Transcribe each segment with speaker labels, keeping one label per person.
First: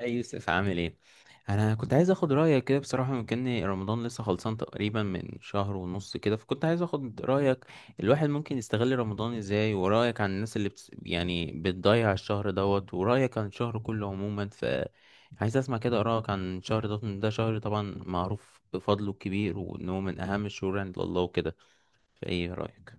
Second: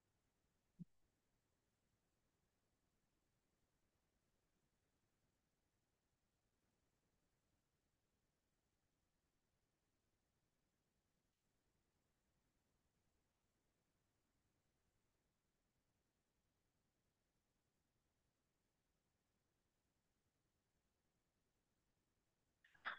Speaker 1: اي يوسف، عامل ايه؟ انا كنت عايز اخد رايك كده بصراحه. مكان رمضان لسه خلصان تقريبا من شهر ونص كده، فكنت عايز اخد رايك. الواحد ممكن يستغل رمضان ازاي؟ ورايك عن الناس اللي بتس... يعني بتضيع الشهر دوت، ورايك عن الشهر كله عموما. عايز اسمع كده رايك عن الشهر دوت، إن ده شهر طبعا معروف بفضله الكبير وانه من اهم الشهور عند الله وكده. فايه رايك؟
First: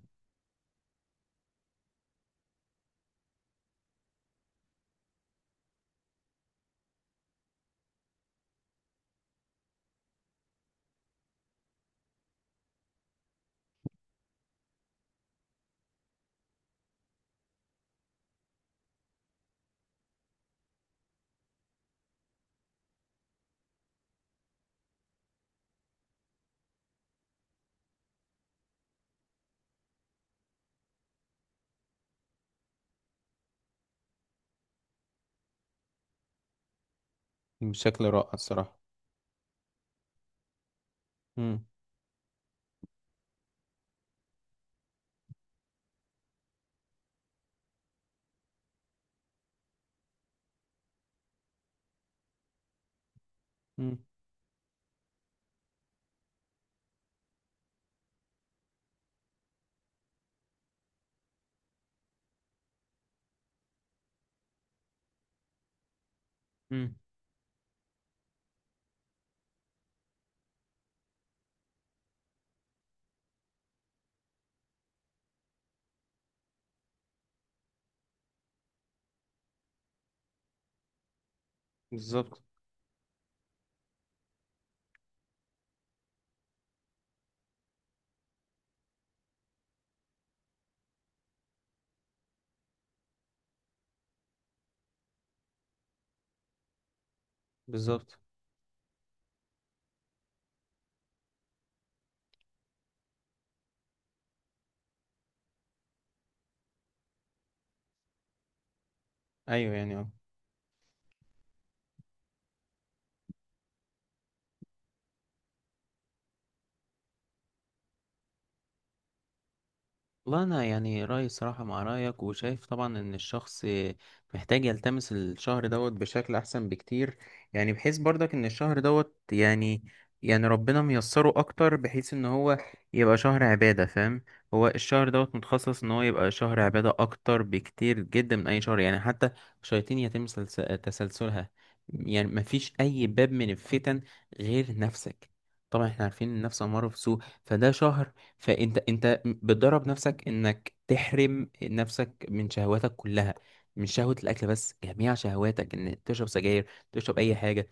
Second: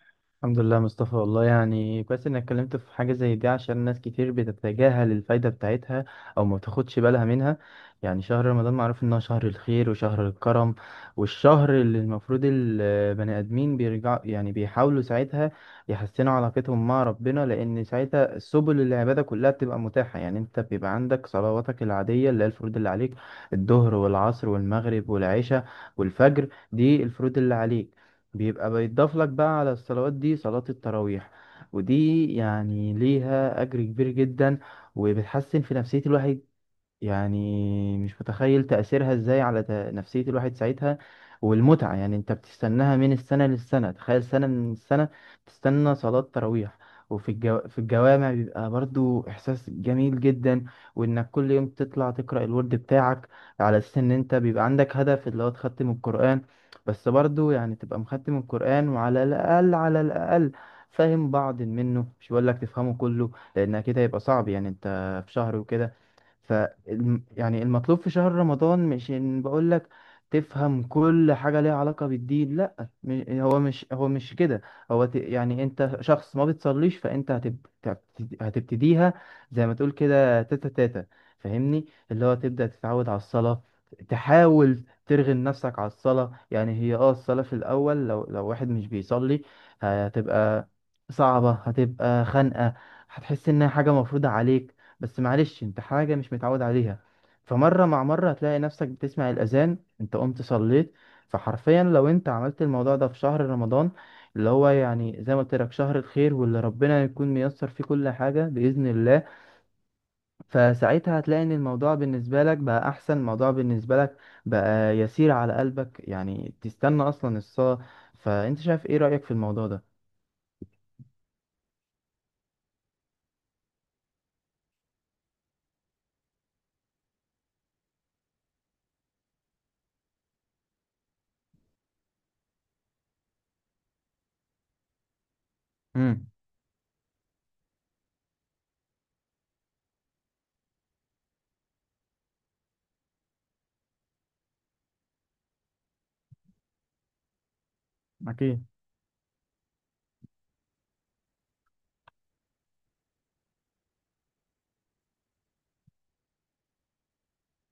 Speaker 2: الحمد لله مصطفى، والله يعني كويس انك اتكلمت في حاجة زي دي عشان ناس كتير بتتجاهل الفايدة بتاعتها او ما بتاخدش بالها منها. يعني شهر رمضان معروف انه شهر الخير وشهر الكرم، والشهر اللي المفروض البني ادمين بيرجعوا يعني بيحاولوا ساعتها يحسنوا علاقتهم مع ربنا، لان ساعتها سبل العبادة كلها بتبقى متاحة. يعني انت بيبقى عندك صلواتك العادية اللي هي الفروض اللي عليك: الظهر والعصر والمغرب والعشاء والفجر، دي الفروض اللي عليك. بيبقى بيتضاف لك بقى على الصلوات دي صلاة التراويح، ودي يعني ليها أجر كبير جدا وبتحسن في نفسية الواحد. يعني
Speaker 1: بشكل
Speaker 2: مش
Speaker 1: رائع
Speaker 2: متخيل
Speaker 1: الصراحة.
Speaker 2: تأثيرها ازاي على نفسية الواحد ساعتها.
Speaker 1: امم
Speaker 2: والمتعة يعني انت بتستناها من السنة للسنة، تخيل سنة من السنة بتستنى صلاة تراويح. وفي الجو... في الجوامع بيبقى برضو إحساس جميل جدا، وإنك كل يوم تطلع تقرأ الورد بتاعك على أساس إن أنت بيبقى عندك هدف اللي هو تختم القرآن. بس برضو يعني تبقى مختم القرآن وعلى الأقل على الأقل فاهم بعض منه، مش بقول لك تفهمه كله لأن كده يبقى صعب. يعني أنت في شهر وكده.
Speaker 1: امم
Speaker 2: يعني المطلوب في شهر رمضان مش ان بقول لك تفهم كل حاجة ليها علاقة بالدين، لا. هو مش كده. يعني انت شخص ما بتصليش، فانت هتبتديها. زي ما تقول كده تاتا تاتا. فاهمني اللي هو
Speaker 1: بالظبط،
Speaker 2: تبدأ تتعود على الصلاة، تحاول ترغم نفسك على الصلاة. يعني هي الصلاة في الأول، لو واحد مش بيصلي هتبقى صعبة، هتبقى خانقة، هتحس انها حاجة مفروضة عليك. بس معلش، انت حاجة مش متعود عليها. فمرة مع
Speaker 1: بالظبط.
Speaker 2: مرة هتلاقي نفسك بتسمع الأذان انت قمت صليت. فحرفيا لو انت عملت الموضوع ده في شهر رمضان، اللي هو يعني زي ما قلت لك شهر الخير واللي ربنا يكون ميسر فيه كل حاجة بإذن الله،
Speaker 1: ايوه يعني اه.
Speaker 2: فساعتها هتلاقي ان الموضوع بالنسبة لك بقى أحسن، الموضوع بالنسبة لك بقى يسير على قلبك، يعني تستنى أصلا الصلاة. فأنت شايف ايه رأيك في الموضوع ده؟
Speaker 1: والله انا يعني رايي صراحه مع رايك، وشايف طبعا ان الشخص محتاج يلتمس الشهر دوت بشكل احسن بكتير. يعني بحيث برضك ان الشهر دوت يعني، يعني ربنا ميسره اكتر بحيث ان هو يبقى شهر عباده، فاهم؟ هو الشهر دوت متخصص ان هو
Speaker 2: امم.
Speaker 1: يبقى شهر عباده اكتر بكتير جدا من اي شهر، يعني حتى الشياطين يتم تسلسلها. يعني مفيش اي باب من الفتن غير نفسك. طبعا احنا عارفين ان النفس اماره بسوء، فده شهر
Speaker 2: أكيد.
Speaker 1: فانت بتدرب نفسك انك تحرم نفسك من شهواتك كلها، من شهوة الاكل بس، جميع شهواتك، ان تشرب سجاير، تشرب اي حاجة.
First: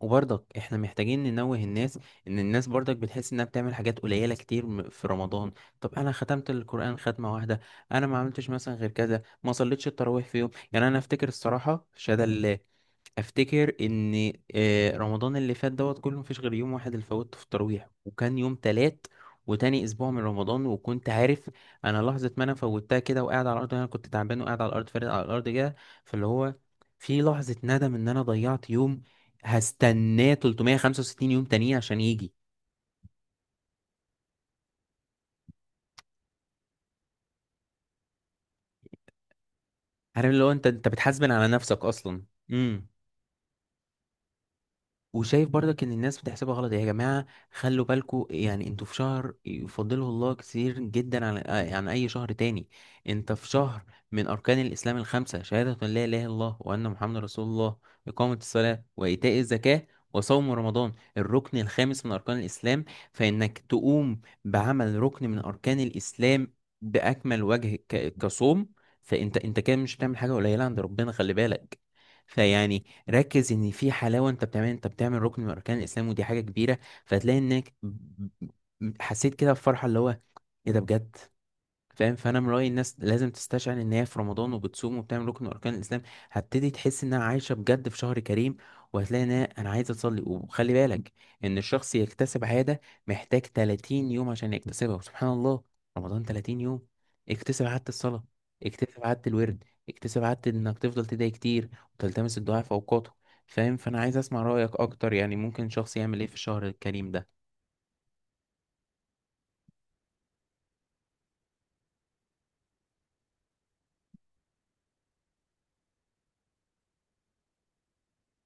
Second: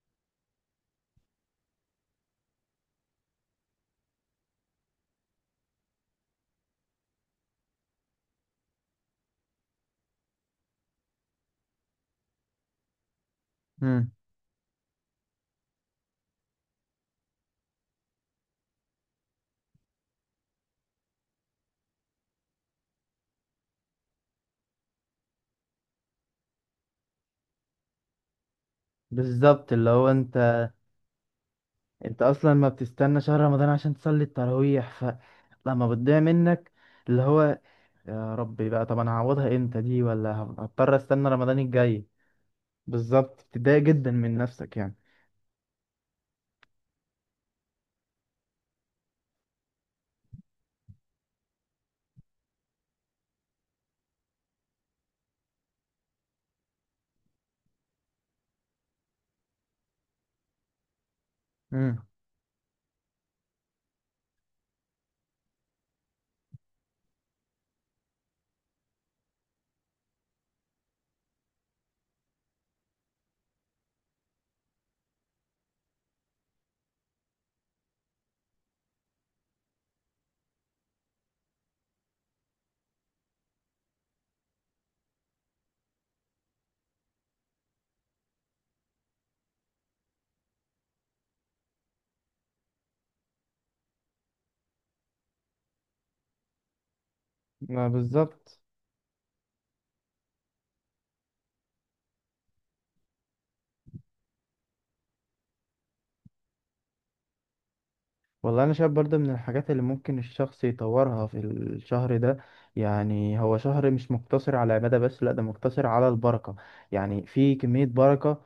Speaker 1: وبرضك احنا محتاجين ننوه الناس ان الناس برضك بتحس انها بتعمل حاجات قليلة كتير في رمضان. طب انا ختمت القرآن ختمة واحدة، انا ما عملتش مثلا غير كذا، ما صليتش التراويح في يوم، يعني انا افتكر الصراحة شهادة لله، افتكر
Speaker 2: امم.
Speaker 1: ان رمضان اللي فات دوت كله مفيش غير يوم واحد اللي فوتته في التراويح، وكان يوم تلات وتاني اسبوع من رمضان. وكنت عارف انا لحظه ما انا فوتها كده وقاعد على الارض، انا كنت تعبان وقاعد على الارض فارد على الارض كده، فاللي هو في لحظه ندم ان انا ضيعت يوم
Speaker 2: بالظبط، اللي هو
Speaker 1: هستناه
Speaker 2: انت،
Speaker 1: 365 يوم تانيين عشان يجي.
Speaker 2: اصلا ما بتستنى شهر رمضان عشان تصلي التراويح، فلما بتضيع منك اللي هو يا ربي بقى، طب انا هعوضها امتى دي،
Speaker 1: عارف
Speaker 2: ولا
Speaker 1: اللي هو انت انت
Speaker 2: هضطر استنى
Speaker 1: بتحاسبن على
Speaker 2: رمضان
Speaker 1: نفسك
Speaker 2: الجاي؟
Speaker 1: اصلا. امم.
Speaker 2: بالظبط، بتضايق جدا من نفسك يعني.
Speaker 1: وشايف برضك ان الناس بتحسبها غلط. يا جماعه خلوا بالكوا، يعني انتوا في شهر يفضله الله كتير جدا عن عن اي شهر تاني. انت في شهر من اركان الاسلام الخمسه، شهاده ان لا اله الا الله وان محمد رسول الله، اقامه الصلاه، وايتاء الزكاه، وصوم رمضان الركن الخامس
Speaker 2: امم.
Speaker 1: من اركان الاسلام. فانك تقوم بعمل ركن من اركان الاسلام باكمل وجه كصوم، فانت انت كده مش بتعمل حاجه قليله عند ربنا، خلي بالك. فيعني ركز ان في حلاوه، انت بتعمل، انت بتعمل ركن من اركان الاسلام، ودي حاجه كبيره. فهتلاقي انك حسيت كده بفرحه اللي هو ايه ده بجد، فاهم؟ فانا من رايي الناس لازم تستشعر ان هي في رمضان وبتصوم وبتعمل ركن من اركان الاسلام، هتبتدي تحس انها عايشه بجد في شهر كريم. وهتلاقي ان انا عايزه اصلي. وخلي بالك ان الشخص يكتسب عاده محتاج 30 يوم عشان يكتسبها، وسبحان الله رمضان 30 يوم. اكتسب عاده
Speaker 2: ما
Speaker 1: الصلاه،
Speaker 2: بالظبط.
Speaker 1: اكتسب عاده الورد، اكتسب عاده انك تفضل تدعي كتير وتلتمس الدعاء في اوقاته، فاهم؟ فانا عايز اسمع رايك اكتر، يعني ممكن شخص يعمل ايه في الشهر الكريم ده؟
Speaker 2: والله انا شايف برضه من الحاجات اللي ممكن الشخص يطورها في الشهر ده، يعني هو شهر مش مقتصر على العبادة بس، لا ده مقتصر على البركة. يعني في كمية بركة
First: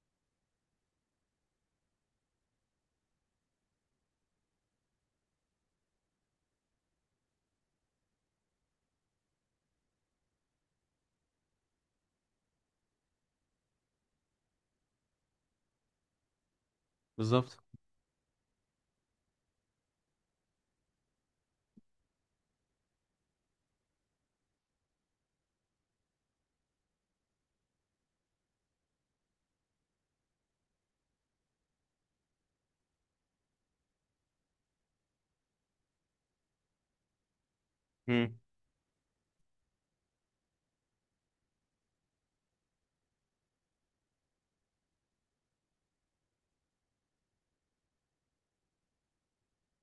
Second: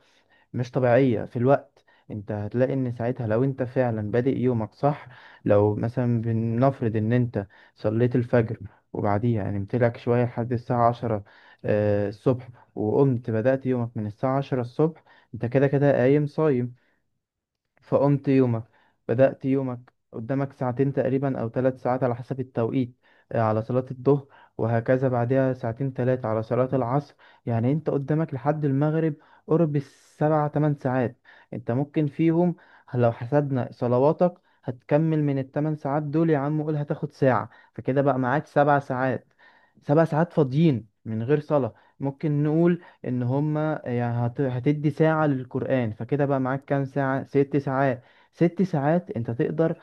Speaker 2: مش طبيعية في الوقت. انت هتلاقي ان ساعتها لو انت فعلا بادئ يومك صح، لو مثلا بنفرض ان انت صليت الفجر وبعديها نمت لك شوية لحد الساعة عشرة الصبح، وقمت بدأت يومك من الساعة عشرة الصبح، انت كده كده قايم صايم.
Speaker 1: بالظبط.
Speaker 2: فقمت يومك، بدأت يومك، قدامك ساعتين تقريبا أو 3 ساعات على حسب التوقيت على صلاة الظهر، وهكذا بعدها ساعتين ثلاثة على صلاة العصر. يعني أنت قدامك لحد المغرب قرب السبع تمن ساعات. أنت ممكن فيهم، لو حسبنا صلواتك هتكمل من ال8 ساعات دول يا عم قول هتاخد ساعة، فكده بقى
Speaker 1: امم.
Speaker 2: معاك 7 ساعات. 7 ساعات فاضيين من غير صلاة، ممكن نقول إن هما كده يعني هتدي ساعة للقرآن، فكده بقى معاك كام ساعة، 6 ساعات. 6 ساعات انت تقدر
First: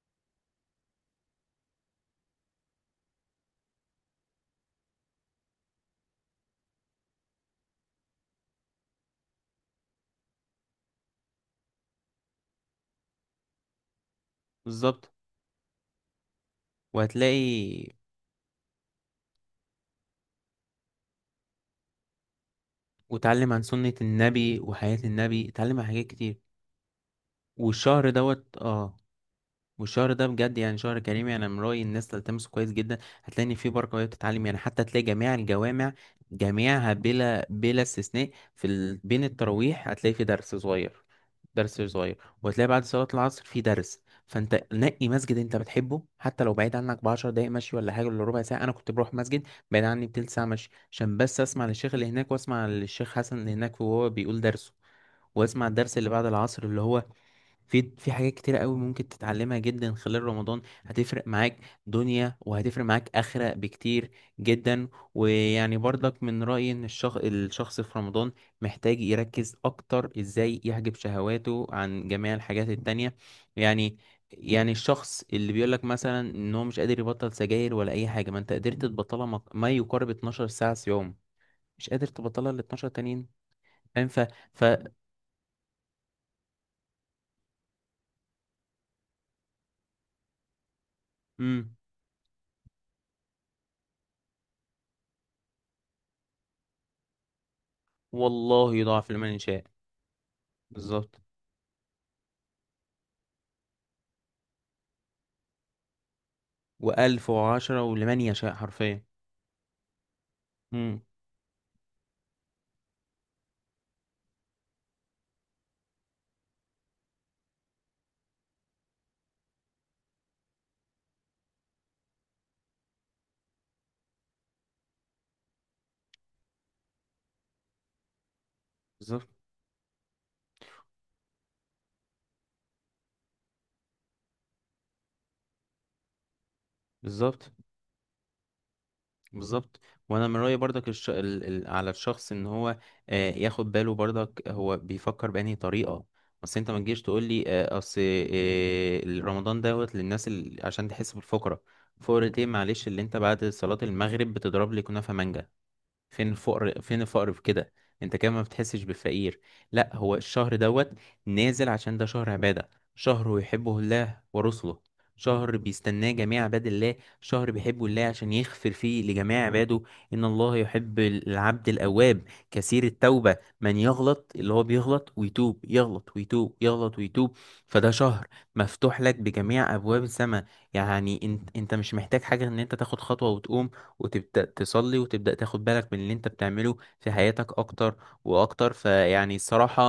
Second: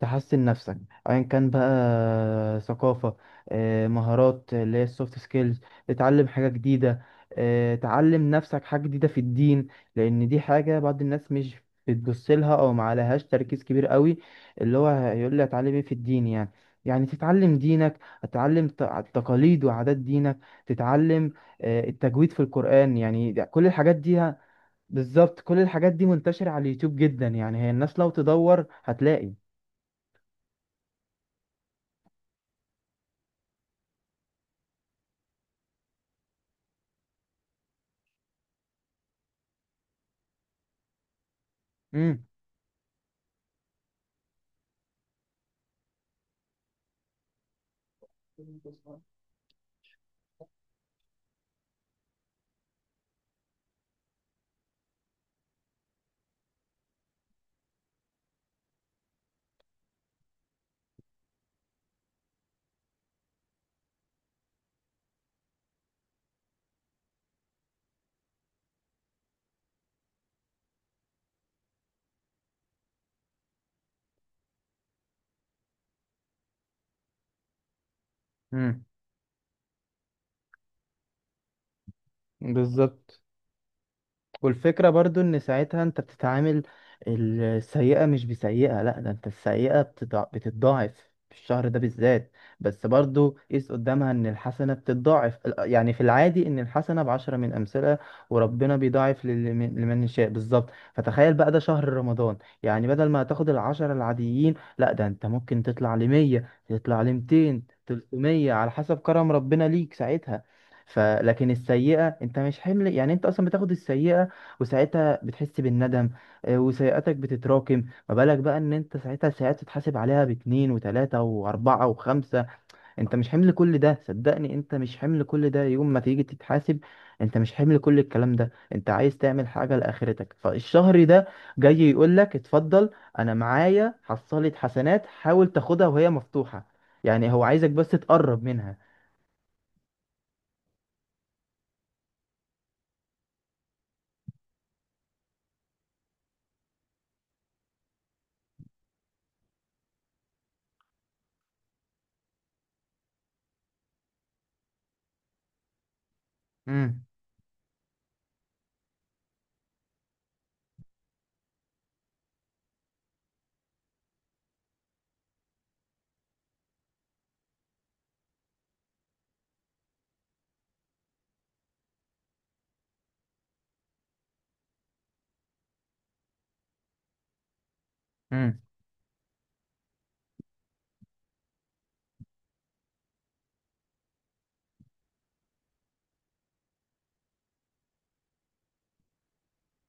Speaker 2: تحسن نفسك، ايا كان بقى، ثقافة، مهارات اللي هي السوفت سكيلز، تتعلم حاجة جديدة، تعلم نفسك حاجة جديدة في الدين، لان دي حاجة بعض الناس مش بتبص لها او ما عليهاش تركيز كبير قوي. اللي هو
Speaker 1: بالظبط.
Speaker 2: هيقول لي اتعلم ايه في الدين يعني؟ يعني تتعلم
Speaker 1: وهتلاقي،
Speaker 2: دينك، تتعلم تقاليد وعادات دينك، تتعلم التجويد في القرآن، يعني
Speaker 1: واتعلم عن
Speaker 2: كل
Speaker 1: سنة
Speaker 2: الحاجات دي
Speaker 1: النبي وحياة
Speaker 2: بالظبط.
Speaker 1: النبي،
Speaker 2: كل
Speaker 1: اتعلم عن
Speaker 2: الحاجات
Speaker 1: حاجات
Speaker 2: دي
Speaker 1: كتير.
Speaker 2: منتشرة على اليوتيوب جدا، يعني هي الناس
Speaker 1: والشهر
Speaker 2: لو
Speaker 1: دوت
Speaker 2: تدور
Speaker 1: اه،
Speaker 2: هتلاقي.
Speaker 1: والشهر ده بجد يعني شهر كريم، يعني من رأيي الناس تلتمسه كويس جدا. هتلاقي إن فيه بركة وهي بتتعلم، يعني حتى تلاقي جميع الجوامع جميعها بلا بلا استثناء، بين التراويح هتلاقي في درس صغير، درس صغير،
Speaker 2: مم.
Speaker 1: وهتلاقي بعد صلاة العصر في درس. فانت نقي مسجد انت بتحبه، حتى لو بعيد عنك بعشر دقايق مشي ولا حاجة ولا ربع ساعة. انا كنت بروح مسجد بعيد عني بتلت ساعة مشي عشان بس اسمع للشيخ اللي هناك، واسمع للشيخ حسن اللي هناك وهو بيقول درسه، واسمع الدرس اللي بعد العصر اللي هو في حاجات كتيرة قوي ممكن تتعلمها جدا خلال رمضان، هتفرق معاك دنيا وهتفرق معاك آخرة بكتير جدا. ويعني برضك من رأيي ان الشخص في رمضان محتاج يركز اكتر ازاي يحجب شهواته عن جميع الحاجات التانية. يعني، يعني الشخص اللي بيقولك مثلا ان هو مش قادر يبطل سجاير ولا اي حاجة، ما انت قدرت
Speaker 2: امم.
Speaker 1: تبطلها ما يقارب 12 ساعة في يوم، مش قادر تبطلها ال 12
Speaker 2: بالظبط.
Speaker 1: تانيين؟ فاهم؟ ف ف
Speaker 2: والفكرة برضو ان ساعتها انت بتتعامل السيئة مش بسيئة، لا ده انت السيئة بتتضاعف في الشهر
Speaker 1: مم.
Speaker 2: ده بالذات. بس برضو قيس قدامها ان الحسنة بتتضاعف، يعني في العادي ان الحسنة ب10 من امثلة،
Speaker 1: والله
Speaker 2: وربنا
Speaker 1: يضاعف
Speaker 2: بيضاعف
Speaker 1: لمن يشاء.
Speaker 2: لمن يشاء، بالظبط.
Speaker 1: بالظبط.
Speaker 2: فتخيل بقى ده شهر رمضان، يعني بدل ما هتاخد ال10 العاديين، لا ده انت ممكن تطلع 100، تطلع
Speaker 1: وألف
Speaker 2: 200،
Speaker 1: وعشرة ولمن
Speaker 2: 300،
Speaker 1: يشاء
Speaker 2: على حسب
Speaker 1: حرفيا.
Speaker 2: كرم ربنا ليك ساعتها.
Speaker 1: امم.
Speaker 2: فلكن السيئة انت مش حمل، يعني انت اصلا بتاخد السيئة وساعتها بتحس بالندم. وسيئاتك بتتراكم، ما بالك بقى ان انت ساعتها ساعات تتحاسب عليها باتنين وتلاتة واربعة وخمسة؟ انت مش حمل كل ده، صدقني انت مش حمل كل ده يوم ما تيجي تتحاسب، انت مش حمل كل الكلام ده. انت عايز
Speaker 1: بالظبط.
Speaker 2: تعمل حاجة لاخرتك، فالشهر ده جاي يقولك اتفضل، انا معايا حصلت حسنات، حاول تاخدها وهي مفتوحة. يعني هو
Speaker 1: بالظبط.
Speaker 2: عايزك بس تقرب منها.
Speaker 1: بالظبط. وأنا من رأيي برضك على الشخص إن هو آه ياخد باله. برضك هو بيفكر بأنهي طريقة؟ بس أنت ما تجيش تقول لي آه أصل آه رمضان دوت للناس عشان تحس بالفقرة. فقرة إيه؟ معلش اللي أنت بعد صلاة المغرب بتضرب لي كنافة مانجا، فين الفقر، فين
Speaker 2: امم،
Speaker 1: الفقر في كده؟ انت كمان ما بتحسش بالفقير. لا، هو الشهر دوت نازل عشان ده شهر عبادة، شهر يحبه الله ورسله، شهر بيستناه جميع عباد الله، شهر بيحبه الله عشان يغفر فيه لجميع عباده. ان الله يحب العبد الاواب، كثير التوبة، من يغلط اللي هو بيغلط ويتوب، يغلط ويتوب، يغلط ويتوب. فده شهر مفتوح لك بجميع ابواب السماء. يعني انت انت مش محتاج حاجة، ان انت تاخد خطوة وتقوم وتبدأ تصلي وتبدأ تاخد بالك من اللي انت بتعمله في حياتك اكتر واكتر، فيعني الصراحة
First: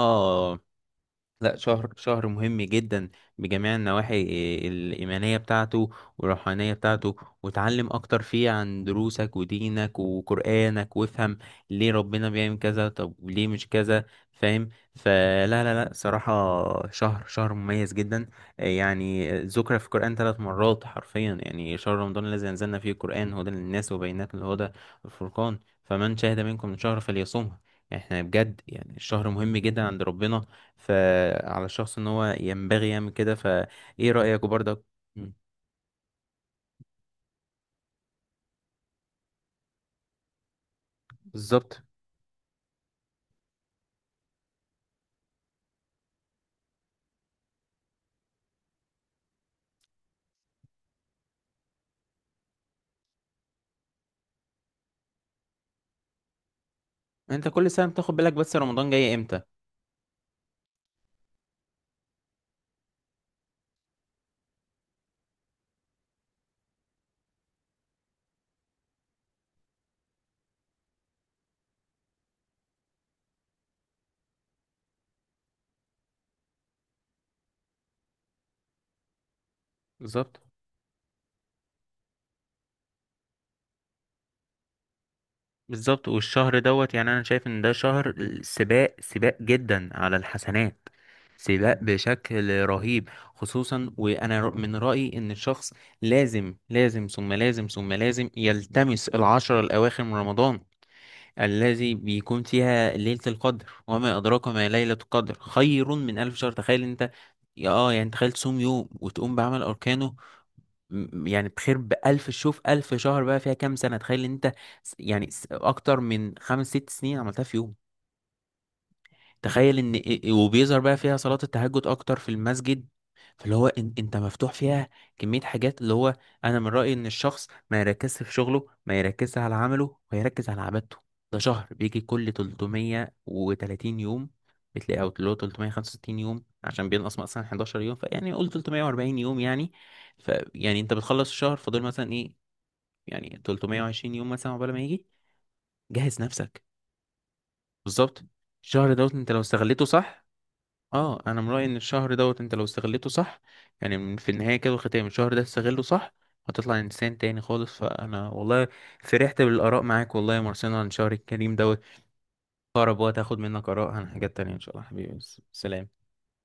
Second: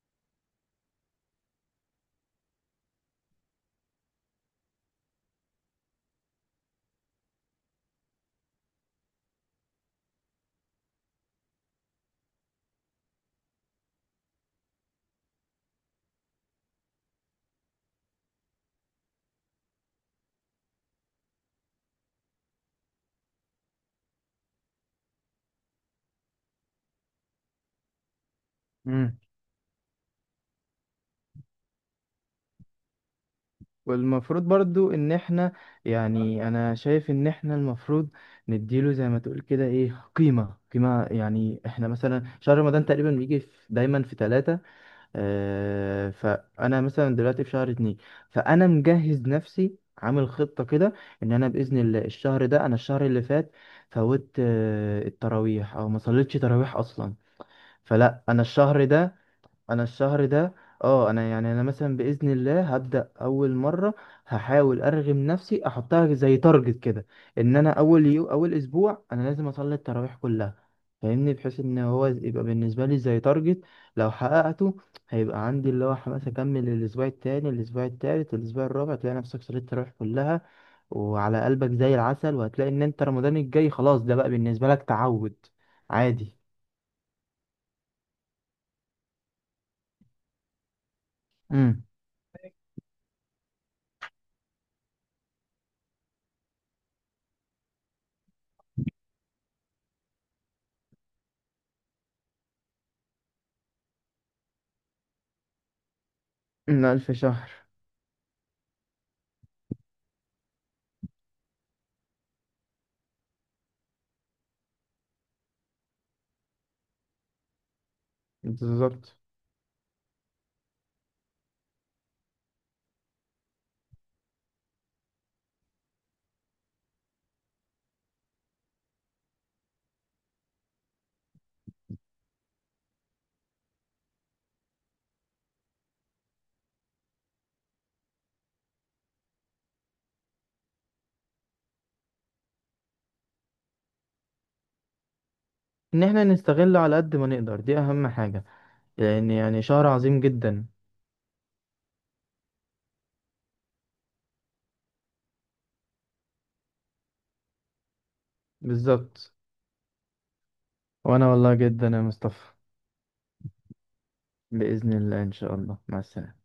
Speaker 1: لا، شهر، شهر مهم جدا بجميع النواحي، الإيمانية بتاعته والروحانية بتاعته. وتعلم أكتر فيه عن دروسك ودينك وقرآنك، وافهم ليه ربنا بيعمل كذا، طب ليه مش كذا، فاهم؟ فلا لا لا صراحة، شهر، شهر مميز جدا. يعني ذكر في القرآن ثلاث مرات حرفيا، يعني شهر رمضان الذي أنزلنا فيه القرآن هدى للناس وبينات من الهدى والفرقان، فمن شهد منكم شهر فليصمه. احنا بجد يعني
Speaker 2: امم.
Speaker 1: الشهر مهم جدا عند ربنا، فعلى الشخص ان هو ينبغي يعمل كده. فايه رأيك
Speaker 2: والمفروض
Speaker 1: برضك؟
Speaker 2: برضو ان
Speaker 1: مم.
Speaker 2: احنا، يعني انا شايف ان احنا المفروض نديله زي ما تقول كده ايه قيمة، قيمة يعني.
Speaker 1: بالظبط.
Speaker 2: احنا مثلا شهر رمضان تقريبا بيجي في دايما في ثلاثة، اه فانا مثلا دلوقتي في شهر اتنين، فانا مجهز نفسي عامل خطة كده ان انا بإذن الله الشهر ده، انا الشهر اللي فات فوت التراويح او ما صليتش تراويح اصلا،
Speaker 1: انت كل سنة بتاخد
Speaker 2: فلا
Speaker 1: بالك
Speaker 2: انا
Speaker 1: بس
Speaker 2: الشهر
Speaker 1: رمضان جاي
Speaker 2: ده،
Speaker 1: امتى.
Speaker 2: انا الشهر ده اه انا يعني انا مثلا باذن الله هبدا اول مره، هحاول ارغم نفسي احطها زي تارجت كده ان انا اول اسبوع انا لازم اصلي التراويح كلها. فاهمني، بحيث ان هو يبقى بالنسبه لي زي تارجت، لو حققته هيبقى عندي اللي هو حماس اكمل الاسبوع التاني، الاسبوع التالت، الاسبوع الرابع، تلاقي نفسك صليت التراويح
Speaker 1: بالظبط.
Speaker 2: كلها وعلى قلبك زي العسل، وهتلاقي ان انت رمضان الجاي خلاص ده بقى بالنسبه لك تعود
Speaker 1: بالظبط.
Speaker 2: عادي.
Speaker 1: والشهر دوت يعني انا شايف ان ده شهر سباق، سباق جدا على الحسنات، سباق
Speaker 2: امم.
Speaker 1: بشكل رهيب. خصوصا وانا من رأيي ان الشخص لازم لازم ثم لازم ثم لازم يلتمس العشرة الاواخر من رمضان، الذي بيكون فيها ليلة القدر، وما أدراك ما ليلة القدر، خير من ألف شهر. تخيل
Speaker 2: من
Speaker 1: أنت،
Speaker 2: 1000 شهر.
Speaker 1: يا اه يعني تخيل تصوم يوم وتقوم بعمل أركانه، يعني بخير بألف، شوف ألف شهر بقى فيها كام سنة، تخيل أنت، أكتر من خمس ست سنين عملتها في يوم.
Speaker 2: بالظبط،
Speaker 1: تخيل ان إيه، وبيظهر بقى فيها صلاة التهجد اكتر في المسجد، فاللي هو إن انت مفتوح فيها كمية حاجات اللي هو انا من رأيي ان الشخص ما يركزش في شغله، ما يركزش على عمله، ويركز على عبادته. ده شهر بيجي كل 330 يوم، بتلاقي او اللي هو 365 يوم عشان بينقص مثلا 11 يوم، فيعني قول 340 يوم يعني. فيعني انت بتخلص الشهر فاضل مثلا ايه، يعني 320 يوم مثلا عقبال ما يجي.
Speaker 2: ان
Speaker 1: جهز
Speaker 2: احنا
Speaker 1: نفسك.
Speaker 2: نستغله على قد ما نقدر دي اهم
Speaker 1: بالظبط.
Speaker 2: حاجة،
Speaker 1: الشهر دوت
Speaker 2: لان
Speaker 1: انت لو
Speaker 2: يعني
Speaker 1: استغليته
Speaker 2: شهر عظيم
Speaker 1: صح،
Speaker 2: جدا.
Speaker 1: اه انا من رايي ان الشهر دوت انت لو استغلته صح، يعني في النهايه كده والختام، الشهر ده استغله صح هتطلع انسان تاني خالص. فانا والله
Speaker 2: بالظبط،
Speaker 1: فرحت بالاراء معاك والله يا مارسينا عن شهر
Speaker 2: وانا والله
Speaker 1: الكريم دوت.
Speaker 2: جدا يا مصطفى،
Speaker 1: اقرب وقت هاخد منك اراء عن حاجات تانية ان شاء الله
Speaker 2: بإذن
Speaker 1: حبيبي.
Speaker 2: الله، ان شاء الله، مع
Speaker 1: سلام.
Speaker 2: السلامة.